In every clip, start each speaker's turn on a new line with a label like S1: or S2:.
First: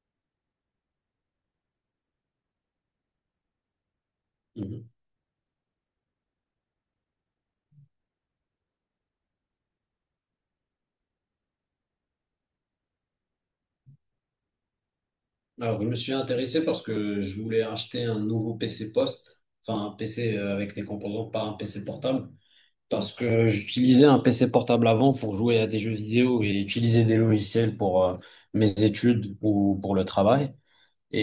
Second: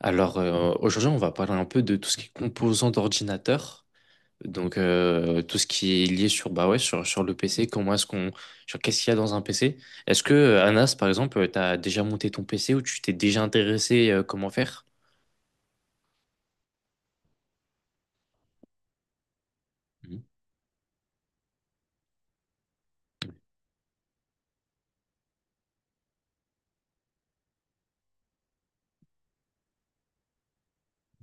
S1: Alors, aujourd'hui, on va parler un peu de tout ce qui est composants d'ordinateur. Donc,
S2: Mhm.
S1: tout ce qui est lié sur bah ouais sur le PC, comment est-ce qu'on sur qu'est-ce qu'il y a dans un PC? Est-ce que Anas par exemple, tu as déjà monté ton PC ou tu t'es déjà intéressé, comment faire?
S2: Alors, je me suis intéressé parce que je voulais acheter un nouveau PC post, enfin un
S1: Mhm.
S2: PC avec des composants, pas un PC portable, parce que j'utilisais un PC portable avant pour jouer à des jeux vidéo et utiliser des logiciels pour mes études ou pour le travail.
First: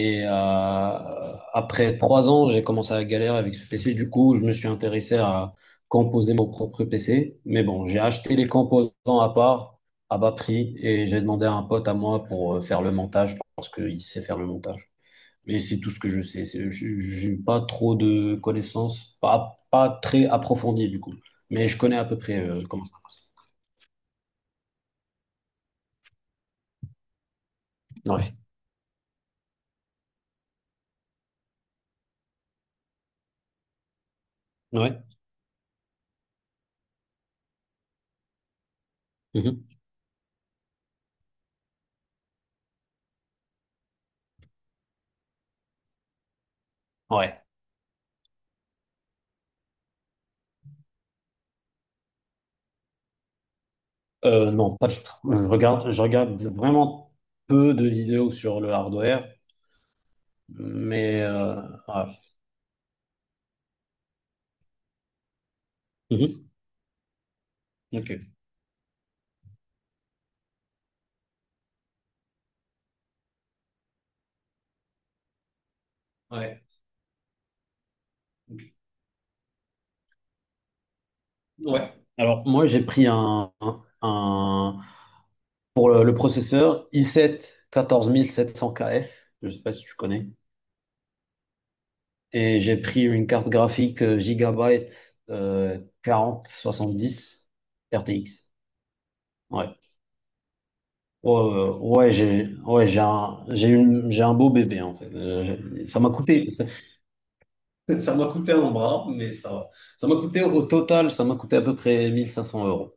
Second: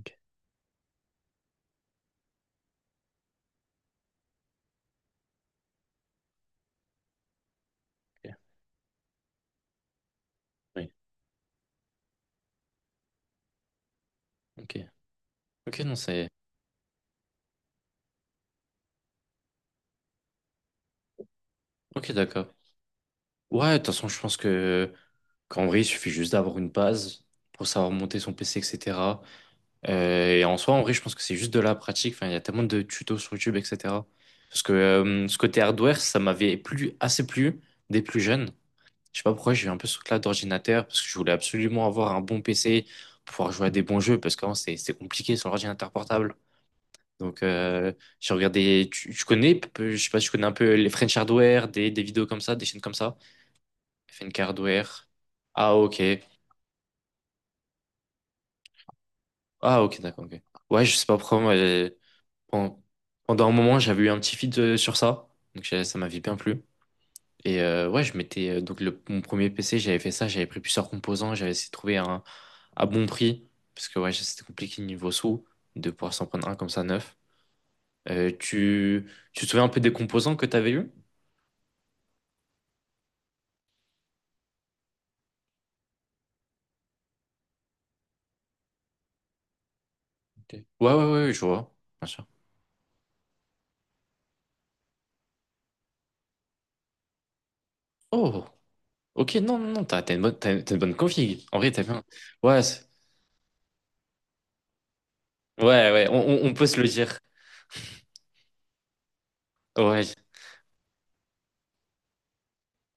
S1: Ok,
S2: après 3 ans, j'ai commencé à galérer avec ce PC. Du coup, je me suis intéressé à composer mon propre PC. Mais bon, j'ai
S1: ok.
S2: acheté les composants à part, à bas prix,
S1: Oui.
S2: et j'ai demandé à un pote à moi pour faire le montage, parce qu'il sait faire le
S1: Ok.
S2: montage. Mais c'est
S1: Ok,
S2: tout
S1: non,
S2: ce que je
S1: c'est.
S2: sais. J'ai pas trop de connaissances, pas très approfondies du coup. Mais je connais à
S1: OK,
S2: peu près
S1: d'accord.
S2: comment ça passe.
S1: Ouais, de toute façon, je pense que qu'en vrai, il suffit juste d'avoir une base pour savoir monter son
S2: Ouais.
S1: PC, etc. Et en soi, en vrai, je pense que c'est juste de la pratique. Enfin, il y a tellement de tutos sur YouTube, etc. Parce que
S2: Ouais.
S1: ce côté hardware, ça m'avait plu, assez plu dès plus jeune. Je sais pas pourquoi j'ai
S2: Mhm.
S1: eu un peu ce truc-là d'ordinateur, parce que je voulais absolument avoir un bon PC pour pouvoir jouer à des bons jeux, parce qu'avant, c'est compliqué sur l'ordinateur portable. Donc,
S2: Ouais.
S1: j'ai regardé, je sais pas si tu connais un peu les French Hardware, des vidéos comme ça, des chaînes comme ça. FNK
S2: Non, pas du
S1: Hardware.
S2: tout. Je
S1: Ah,
S2: regarde, je
S1: ok.
S2: regarde vraiment peu de vidéos sur le hardware,
S1: Ah, ok, d'accord, ok. Ouais, je sais pas
S2: mais
S1: pourquoi, moi.
S2: ah.
S1: Pen- Pendant un moment, j'avais eu un petit feed, sur ça, donc ça m'avait bien
S2: Mhm.
S1: plu. Et, ouais, je
S2: Ok.
S1: m'étais donc mon premier PC, j'avais fait ça, j'avais pris plusieurs composants, j'avais essayé de trouver un à bon prix parce que ouais, c'était compliqué niveau sous de pouvoir s'en prendre un
S2: Ouais.
S1: comme ça neuf. Euh,
S2: Ok.
S1: tu, tu te souviens un peu des composants que t'avais eu?
S2: Ouais. Alors moi j'ai pris pour le processeur i7 14700KF, je sais pas si tu connais,
S1: Ok. Ouais, ouais, ouais, ouais, je vois, bien sûr.
S2: et j'ai pris une carte graphique Gigabyte 4070
S1: Oh,
S2: RTX.
S1: ok, non,
S2: Ouais.
S1: non, non, t'as une bonne, t'as une bonne
S2: Ouais,
S1: config. En vrai,
S2: ouais,
S1: t'as bien.
S2: ouais, j'ai
S1: Ouais,
S2: ouais, j'ai un beau bébé en fait.
S1: ouais,
S2: Ça
S1: ouais,
S2: m'a
S1: on, on-
S2: coûté.
S1: on peut se le dire.
S2: Ça m'a coûté un bras, mais ça va. Ça
S1: Ouais,
S2: m'a coûté au total, ça m'a coûté à peu près 1500 euros.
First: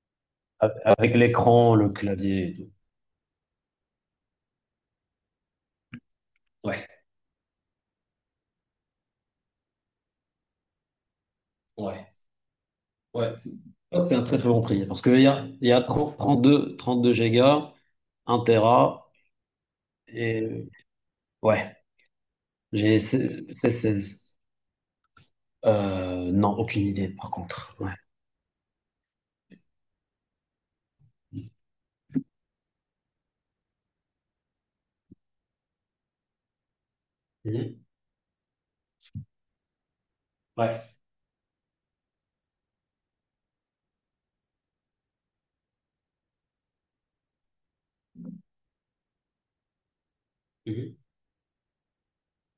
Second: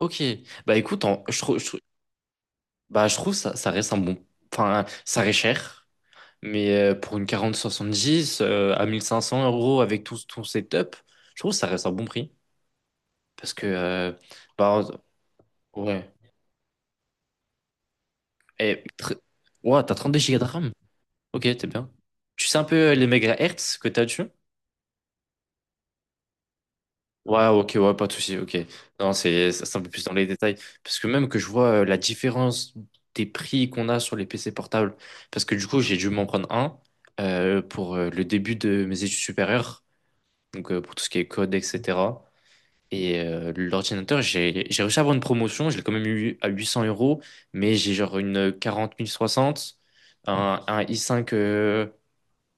S1: ok. Bah écoute,
S2: Avec
S1: je trouve.
S2: l'écran, le clavier et tout.
S1: Bah, je trouve ça, ça reste un bon. Enfin, ça reste cher, mais
S2: Ouais,
S1: pour une 4070, à 1 500 € avec tout ton setup, je trouve que ça reste un bon
S2: ouais,
S1: prix.
S2: ouais.
S1: Parce que,
S2: C'est un très très bon
S1: bah,
S2: prix. Parce qu'il y a
S1: ouais.
S2: trente-deux gigas, un
S1: Et,
S2: Tera,
S1: ouah, t'as 2 Go de
S2: et
S1: RAM. Ok, t'es
S2: ouais,
S1: bien. Tu sais un peu,
S2: j'ai
S1: les
S2: seize.
S1: mégahertz que t'as
S2: seize.
S1: dessus?
S2: Non, aucune idée par
S1: Ouais, ok,
S2: contre. Ouais.
S1: ouais, pas de souci, ok. Non, c'est un peu plus dans les détails. Parce que même que je vois, la différence des prix qu'on a sur les PC portables, parce que du coup, j'ai dû m'en prendre un,
S2: Mhm.
S1: pour, le début de mes études supérieures, donc,
S2: Ouais.
S1: pour tout ce qui est code, etc. Et, l'ordinateur, j'ai réussi à avoir une promotion, je l'ai quand même eu à 800 euros, mais j'ai genre une 40 060, un
S2: Mhm.
S1: i5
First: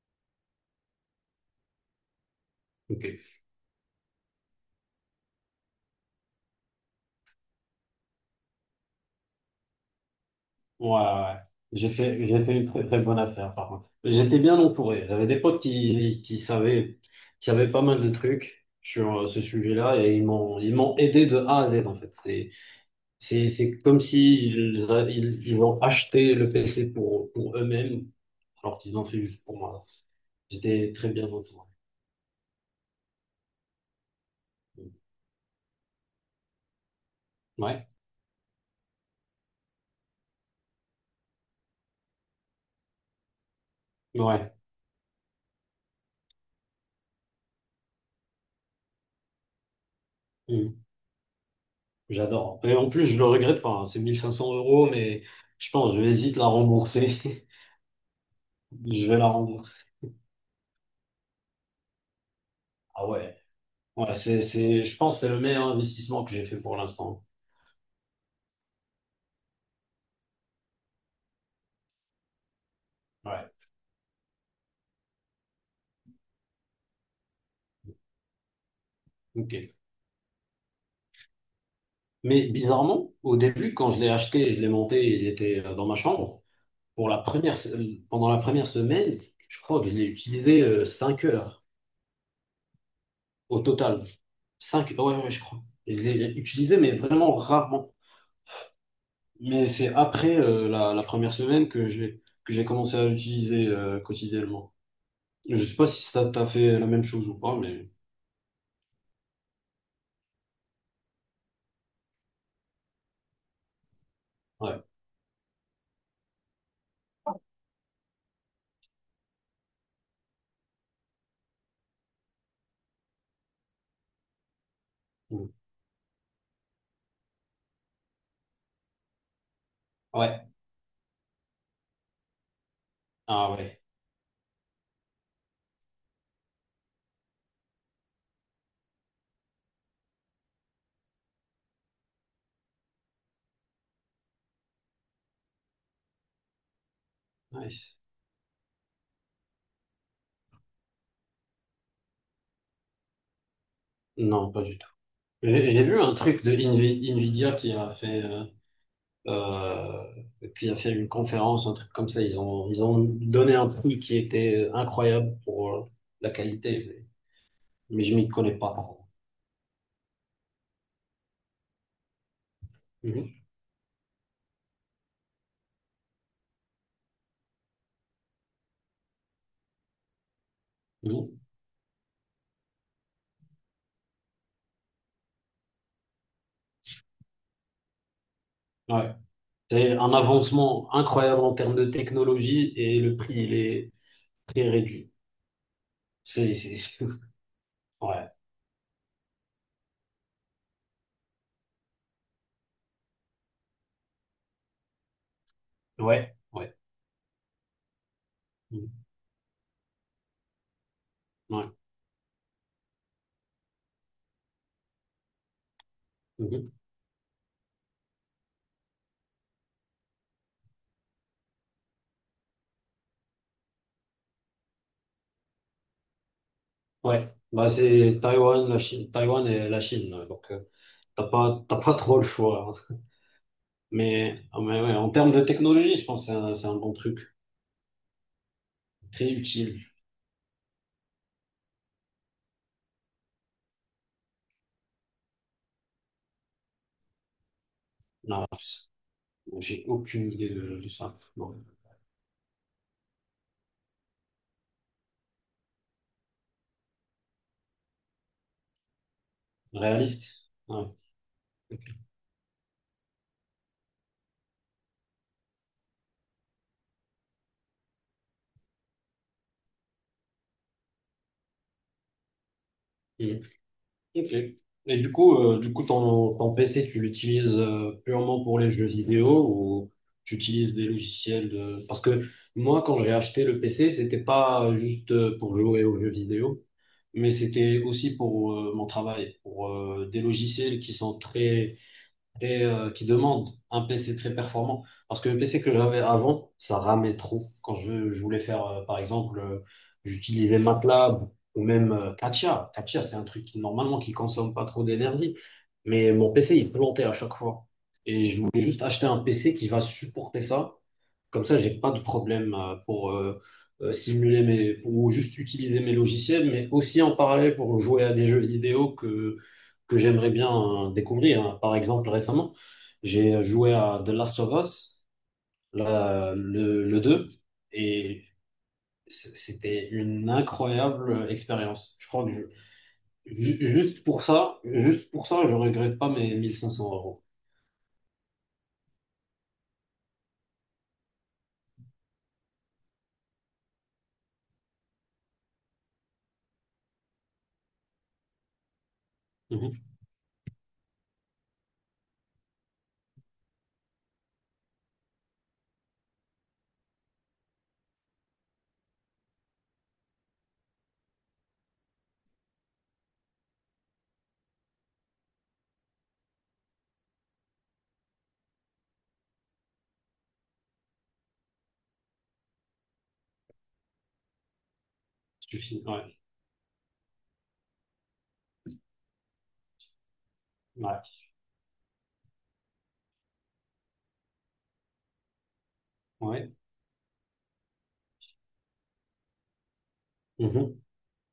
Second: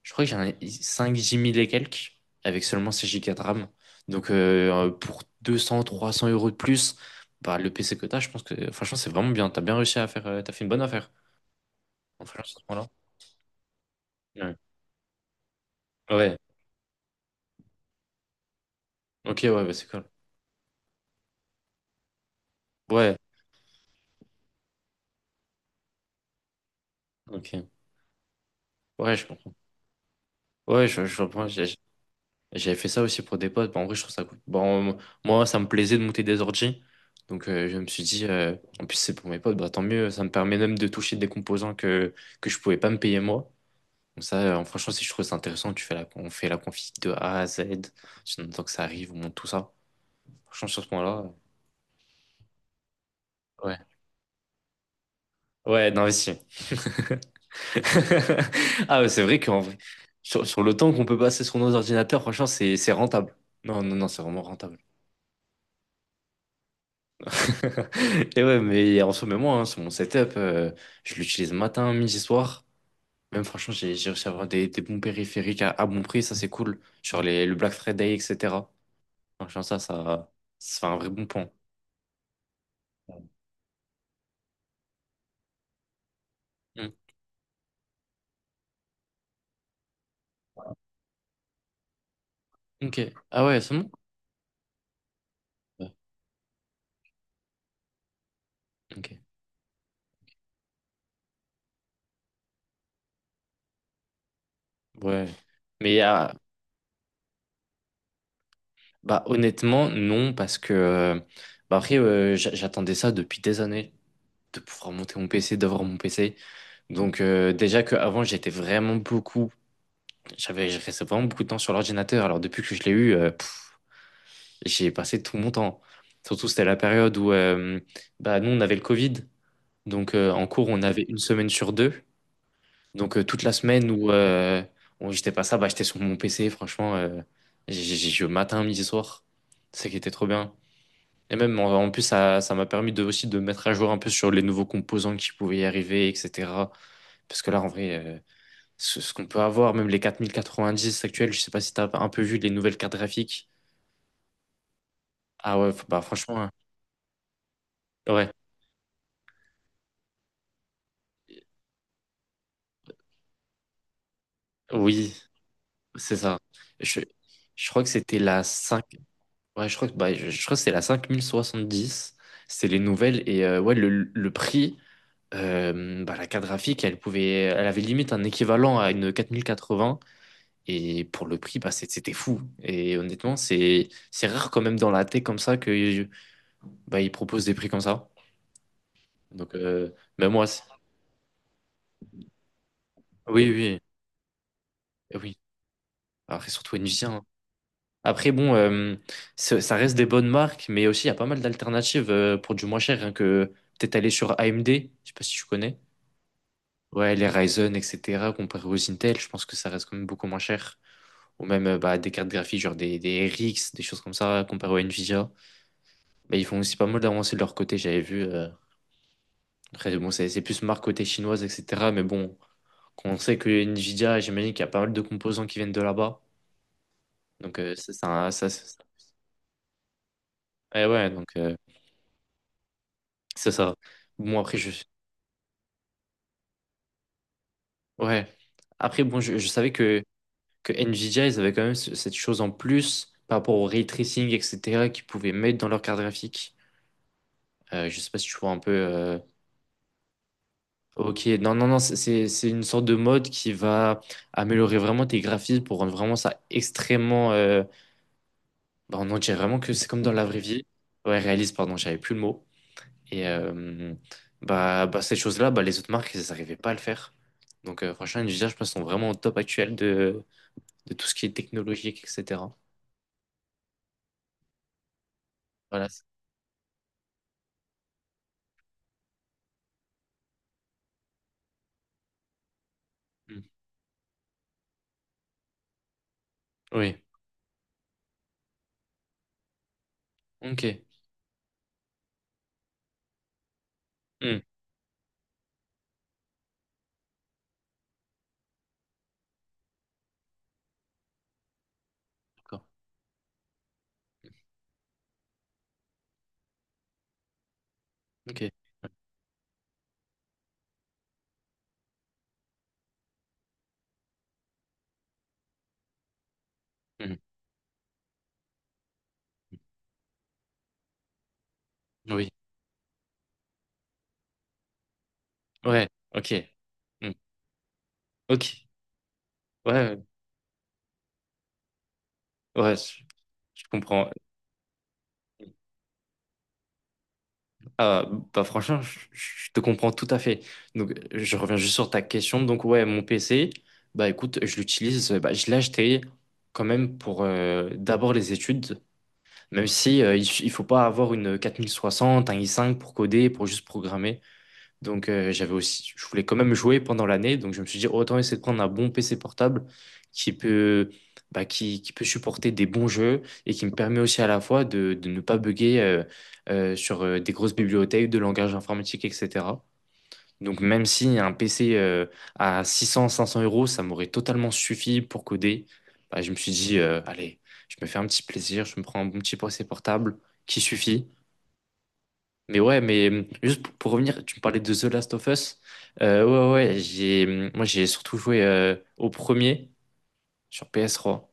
S1: je crois que j'en ai 5 Jimmy et quelques avec seulement 6 Go
S2: Ok.
S1: de RAM. Donc, pour 200, 300 € de plus, bah, le PC que t'as, je pense que franchement c'est vraiment bien. T'as bien réussi à faire, t'as fait une bonne
S2: Ouais, ouais,
S1: affaire
S2: ouais. J'ai
S1: en
S2: fait,
S1: faisant
S2: j'ai fait
S1: ce
S2: une très,
S1: point-là.
S2: très bonne affaire, par contre. J'étais
S1: Ouais.
S2: bien entouré. J'avais des potes qui,
S1: Ouais.
S2: qui savaient, qui savaient pas mal de trucs sur
S1: Ok,
S2: ce
S1: ouais, ouais, bah, c'est
S2: sujet-là
S1: cool.
S2: et ils m'ont aidé de A à Z, en fait. C'est,
S1: Ouais,
S2: c'est, c'est comme s'ils ils, a- ils, ils ont acheté le PC pour,
S1: ok.
S2: eux-mêmes, alors qu'ils l'ont
S1: Ouais,
S2: fait
S1: je
S2: juste
S1: comprends.
S2: pour moi.
S1: Ouais,
S2: J'étais
S1: je,
S2: très
S1: je
S2: bien
S1: comprends.
S2: entouré.
S1: J'avais fait ça aussi pour des potes. Bah, en vrai, je trouve ça cool. Bon, moi, ça me plaisait de monter des ordi. Donc, je me
S2: Ouais,
S1: suis dit, en plus c'est pour mes potes, bah tant mieux. Ça me permet même de toucher des composants que je pouvais pas me payer moi. Donc
S2: ouais.
S1: ça, franchement, si je trouve ça intéressant, on fait la config de A à Z, en attend que ça arrive, on monte tout ça. Franchement, sur
S2: Mm.
S1: ce point-là,
S2: J'adore. Et en plus, je le regrette pas,
S1: ouais.
S2: hein. C'est 1500 euros, mais je
S1: Ouais,
S2: pense, je vais
S1: d'investi.
S2: vite la rembourser.
S1: Ah,
S2: Je
S1: ouais,
S2: vais
S1: c'est
S2: la
S1: vrai qu'en vrai,
S2: rembourser.
S1: sur le temps qu'on peut passer sur nos ordinateurs, franchement, c'est
S2: Ah,
S1: rentable.
S2: ouais.
S1: Non, non, non,
S2: Ouais,
S1: c'est vraiment rentable.
S2: je pense que c'est le meilleur investissement que j'ai fait pour l'instant.
S1: Et ouais, mais en ce moment, hein, sur mon setup, je l'utilise matin, midi, soir. Même
S2: Ouais.
S1: franchement, j'ai réussi à avoir des bons périphériques à bon prix, ça c'est cool. Genre le Black Friday, etc.
S2: Ok.
S1: Franchement, ça fait un vrai bon point.
S2: Mais bizarrement, au début, quand je l'ai acheté et je l'ai monté, il était dans ma chambre. Pour la première, se- pendant la première semaine, je crois que je l'ai utilisé 5 heures
S1: Ok. Ah ouais,
S2: au
S1: c'est bon?
S2: total. Cinq, ouais, ouais, je crois.
S1: Ouais.
S2: Je l'ai utilisé, mais vraiment rarement.
S1: Ok.
S2: Mais c'est après la première semaine que j'ai commencé à l'utiliser quotidiennement.
S1: Ouais.
S2: Je sais pas
S1: Mais
S2: si ça
S1: ah,
S2: t'a fait la même chose ou pas, mais
S1: bah, honnêtement, non, parce que bah, après, j'attendais ça depuis des années, de
S2: ouais.
S1: pouvoir monter mon PC, d'avoir mon PC. Donc, déjà qu'avant, j'étais vraiment beaucoup, je restais vraiment beaucoup de temps sur l'ordinateur. Alors depuis que je l'ai eu, j'ai passé tout
S2: Mm.
S1: mon temps. Surtout, c'était la période où, bah, nous, on avait le Covid. Donc, en
S2: Ouais.
S1: cours, on avait une semaine sur deux. Donc, toute la
S2: Ah, ouais.
S1: semaine où j'étais pas ça, bah, j'étais sur mon PC, franchement, je matin, midi, soir. C'est ça qui était trop bien. Et même en plus, ça m'a permis aussi de me mettre à jour un peu sur les nouveaux composants qui pouvaient y arriver, etc. Parce que là, en
S2: Nice.
S1: vrai, ce qu'on peut avoir, même les 4090 actuels, je sais pas si t'as un peu vu les nouvelles cartes graphiques.
S2: Non, pas du tout.
S1: Ah ouais,
S2: J'ai
S1: bah
S2: vu un
S1: franchement,
S2: truc
S1: hein.
S2: de Nvidia
S1: Ouais,
S2: euh, qui a fait une conférence, un truc comme ça. Ils ont donné un prix qui était
S1: oui,
S2: incroyable pour
S1: c'est
S2: la
S1: ça. Je,
S2: qualité,
S1: je crois que
S2: mais je
S1: c'était
S2: m'y
S1: la
S2: connais pas.
S1: 5. Ouais, je crois que, bah, je crois que c'est la 5070. C'est les nouvelles. Et,
S2: Mhm.
S1: ouais, le prix, bah, la carte graphique, elle avait limite un équivalent à une quatre quatre-vingts mille quatre-vingts. Et pour le
S2: Mhm.
S1: prix, bah, c'était fou. Et honnêtement, c'est rare quand même dans la tech comme ça que, bah, ils proposent des prix comme ça.
S2: Ouais.
S1: Donc,
S2: C'est un
S1: même moi,
S2: avancement incroyable en termes de technologie et le prix,
S1: oui,
S2: il
S1: oui,
S2: est très réduit.
S1: eh oui. Après,
S2: C'est,
S1: surtout
S2: c'est-
S1: Nvidia, hein.
S2: Ouais,
S1: Après, bon, ça reste des bonnes marques, mais aussi, il y a pas mal d'alternatives, pour du moins cher, hein, que peut-être aller sur AMD, je sais pas si tu connais.
S2: ouais, ouais.
S1: Ouais, les Ryzen, etc., comparé aux
S2: Mhm.
S1: Intel, je pense que ça reste quand même beaucoup moins cher. Ou
S2: Ouais.
S1: même, bah, des cartes graphiques, genre des RX, des choses comme ça, comparé aux Nvidia. Bah, ils font
S2: Mhm.
S1: aussi pas mal d'avancées de leur côté, j'avais vu. Après, bon, c'est plus marque côté chinoise, etc. Mais bon, quand on sait que Nvidia, j'imagine qu'il y a pas mal de composants qui viennent de là-bas.
S2: Ouais.
S1: Donc,
S2: Bah, c'est Taïwan, la Chine, Taïwan et la Chine. Donc, euh,
S1: eh ouais,
S2: T'as
S1: donc,
S2: pas, t'as pas trop le choix, hein.
S1: c'est ça. Bon,
S2: Mais,
S1: après,
S2: ah,
S1: je.
S2: mais ouais, en termes de technologie, je pense que c'est un, bon truc,
S1: Ouais. Après, bon,
S2: très
S1: je savais
S2: utile.
S1: que Nvidia, ils avaient quand même cette chose en plus par rapport au ray tracing, etc., qu'ils pouvaient mettre dans leur carte graphique. Je sais pas si tu
S2: Non,
S1: vois un peu,
S2: j'ai aucune idée de ça.
S1: ok, non,
S2: Bon,
S1: non, non, c'est une sorte de mode qui va améliorer vraiment tes graphismes pour rendre vraiment ça extrêmement, bah, on en dirait vraiment que c'est comme dans la vraie
S2: réaliste.
S1: vie.
S2: Ouais.
S1: Ouais, réaliste, pardon, j'avais plus le mot. Et, bah, bah, cette chose-là, bah, les autres marques, elles n'arrivaient pas à le faire. Donc, franchement, Nvidia, je pense, sont vraiment au top actuel de tout ce qui est technologique, etc.
S2: Mhm. Ok. Et du coup,
S1: Voilà.
S2: ton PC, tu l'utilises purement pour les jeux vidéo ou tu utilises des logiciels de… Parce que moi, quand j'ai
S1: Mm.
S2: acheté le PC, c'était pas juste pour jouer aux jeux vidéo,
S1: Oui.
S2: mais c'était aussi pour mon travail, pour des logiciels
S1: Ok.
S2: qui demande un PC très
S1: Hmm.
S2: performant. Parce que le PC que j'avais avant, ça ramait trop. Quand je voulais faire, par exemple, j'utilisais MATLAB ou même
S1: D'accord.
S2: Katia. Katia, c'est un truc qui, normalement, qui consomme pas trop d'énergie. Mais mon PC, il plantait à chaque fois. Et je
S1: Ok.
S2: voulais juste acheter un PC qui va supporter ça. Comme ça, j'ai pas de problème pour pour juste utiliser mes logiciels, mais aussi
S1: Hmm.
S2: en parallèle pour jouer à des jeux vidéo que j'aimerais bien découvrir, hein. Par exemple,
S1: Oui.
S2: récemment, j'ai joué à The Last of Us,
S1: Ouais. Ok.
S2: le
S1: Hmm.
S2: 2, et
S1: Ok.
S2: c-
S1: Ouais.
S2: c'était
S1: Ouais.
S2: une incroyable expérience. Je crois que
S1: Ouais, Je je comprends.
S2: juste pour ça, je regrette pas mes 1500 euros.
S1: Ah, bah franchement, je te comprends tout à fait. Donc, je reviens juste sur ta question. Donc, ouais, mon PC, bah écoute, je l'utilise. Bah, je l'ai acheté quand même pour, d'abord les études, même
S2: Mhm.
S1: si, il faut pas avoir une 4060, un i5 pour coder, pour juste programmer. Donc, j'avais aussi, je voulais quand même jouer pendant l'année, donc je me suis dit autant essayer de prendre un bon PC portable qui peut, bah, qui peut supporter des bons jeux et qui me permet aussi à la fois de ne pas bugger, sur, des grosses bibliothèques de langage informatique, etc. Donc même si un PC, à 600, 500 euros, ça m'aurait totalement suffi pour coder,
S2: Suffit. Ouais.
S1: bah, je me suis dit, allez, je me fais un petit plaisir, je me prends un bon petit PC portable qui suffit
S2: Ouais.
S1: mais ouais, mais, juste pour revenir, tu me parlais de The Last of Us. Euh,
S2: Ouais.
S1: ouais, ouais, moi j'ai surtout joué, au premier sur
S2: Mhm.
S1: PS3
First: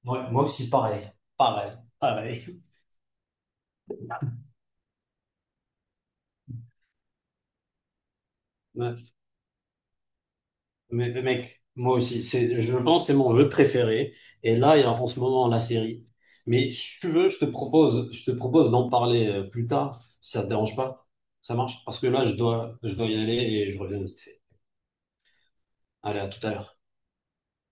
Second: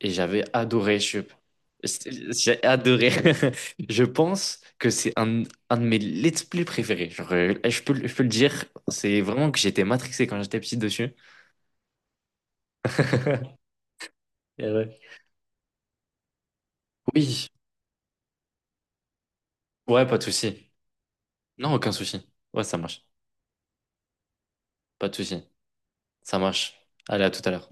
S1: et
S2: Ouais, moi
S1: j'avais
S2: aussi,
S1: adoré.
S2: pareil. Pareil. Pareil.
S1: J'ai adoré. Je pense que c'est un de mes let's play préférés. Genre, je peux, je peux le dire,
S2: Ouais.
S1: c'est vraiment que j'étais matrixé quand j'étais petit
S2: Mais
S1: dessus.
S2: mais mec, moi aussi, je pense que c'est mon jeu préféré. Et
S1: Et
S2: là, il y a
S1: ouais.
S2: en ce moment la série. Mais si tu veux, je te
S1: Oui,
S2: propose, je te propose d'en parler plus tard,
S1: ouais, pas de
S2: si ça te
S1: souci.
S2: dérange pas. Ça
S1: Non,
S2: marche?
S1: aucun
S2: Parce que
S1: souci.
S2: là, je
S1: Ouais,
S2: dois,
S1: ça
S2: je
S1: marche.
S2: dois y aller et je reviens vite fait.
S1: Pas de souci.
S2: Allez, à
S1: Ça
S2: tout à
S1: marche.
S2: l'heure.
S1: Allez, à tout à l'heure.